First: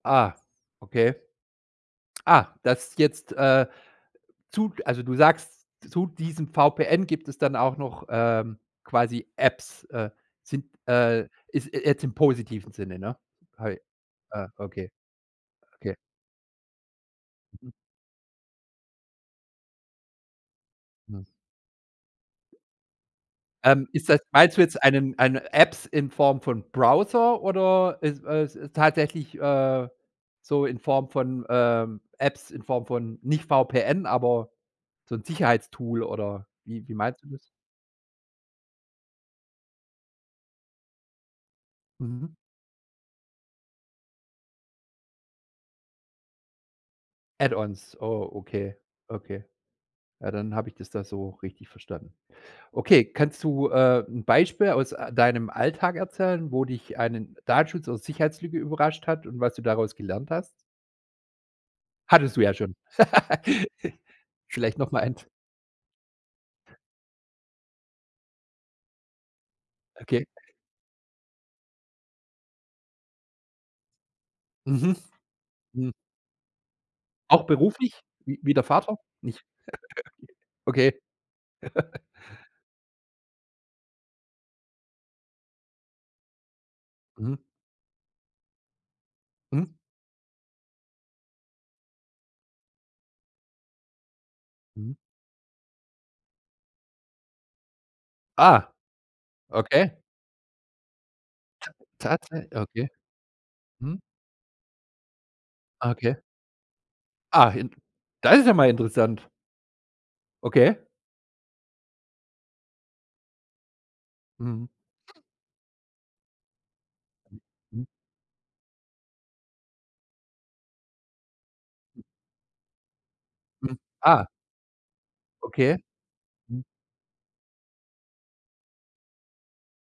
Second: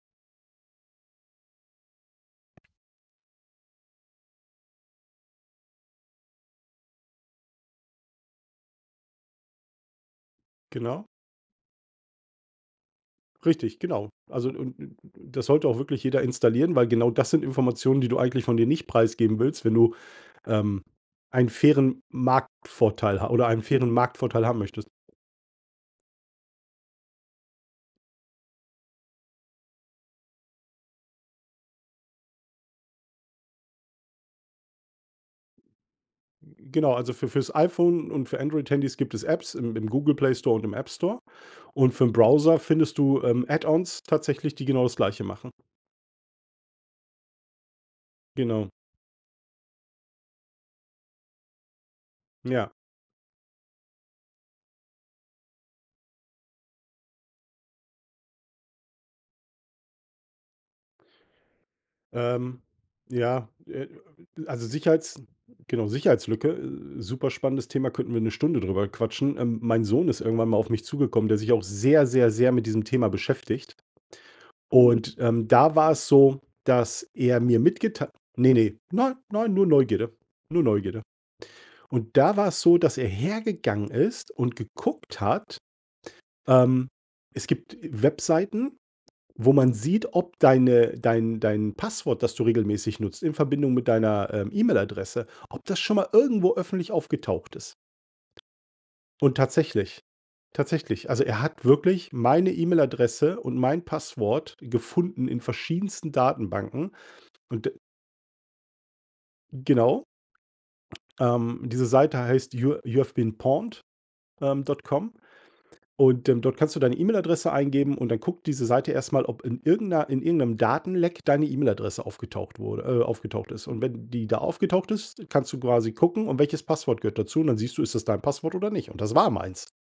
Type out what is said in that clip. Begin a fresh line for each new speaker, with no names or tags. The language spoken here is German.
Ah, okay. Ah, das jetzt, äh, zu also, du sagst, zu diesem VPN gibt es dann auch noch, ähm, quasi Apps, äh, sind,
Genau.
äh ist jetzt im positiven Sinne, ne?
Richtig,
Hei
genau.
Ah,
Also, und
okay
und das sollte auch
okay.
wirklich jeder installieren, weil genau das sind
Mhm.
Informationen, die du eigentlich von dir nicht preisgeben willst, wenn du, ähm,
Hm.
einen fairen Marktvorteil ha oder einen
Ähm,
fairen
ist das
Marktvorteil
meinst
haben
du jetzt
möchtest.
einen eine Apps in Form von Browser oder ist äh, tatsächlich, äh, so in Form von, ähm, Apps, in Form von nicht VPN, aber so 'n Sicherheitstool oder
M m
wie
genau,
wie
also,
meinst
für
du das?
fürs iPhone und für Android Handys gibt es Apps im im Google Play Store und im App Store und für 'n
Mhm.
Browser findest du, ähm, Add-ons tatsächlich, die genau das Gleiche machen.
Add-ons, oh,
Genau.
okay, okay. Ja, dann habe ich das da so richtig verstanden.
Ja.
Okay, kannst du, äh, 'n Beispiel aus, äh, deinem Alltag erzählen, wo dich einen Datenschutz aus Sicherheitslücke überrascht hat und was du daraus gelernt hast? Hattest du ja
Ähm,
schon.
ja, äh, also,
Vielleicht noch mal
Sicherheits
eins.
genau, Sicherheitslücke, äh, superspannendes Thema, könnten wir 'ne Stunde drüber quatschen. Ähm, mein Sohn ist
Okay.
irgendwann mal auf mich zugekommen, der sich auch sehr, sehr, sehr mit diesem Thema beschäftigt.
Mhm.
Und, ähm, da war
Hm.
es so, dass er
Auch
mir
beruflich,
mitgetei
w
Ne,
wie der
ne.
Vater?
Nein
Nicht,
nein, nur Neugierde, nur
okay.
Neugierde. Und da war es so, dass er hergegangen ist und geguckt hat ähm,
Mhm.
es gibt, äh, Webseiten, wo
Mhm.
man sieht, ob deine dein dein Passwort, das du regelmäßig nutzt in Verbindung mit deiner, ähm,
Mhm.
E-Mail-Adresse, ob das schon mal irgendwo öffentlich aufgetaucht ist.
Ah.
Und tatsächlich
Okay.
tatsächlich, also, er hat wirklich
Tatsäch
meine
okay.
E-Mail-Adresse und mein
Mhm.
Passwort gefunden in
Ah,
verschiedensten
okay.
Datenbanken
Ah,
und
in
d
Das ist ja mal interessant.
Genau.
Okay.
Ähm, diese Seite heißt you you have been pawned, ähm,
Mhm.
dot com und, ähm, dort kannst du deine
M
E-Mail-Adresse
mhm.
eingeben und dann guckt diese Seite erst mal, ob in irgend 'ner in irgend 'nem Datenleck deine E-Mail-Adresse aufgetaucht wurde äh, aufgetaucht ist.
Mhm,
Und wenn
ah.
die da aufgetaucht ist, kannst du
Okay.
quasi gucken, und welches
Mhm.
Passwort gehört dazu? Und dann siehst du, ist das dein Passwort oder nicht? Und das war meins.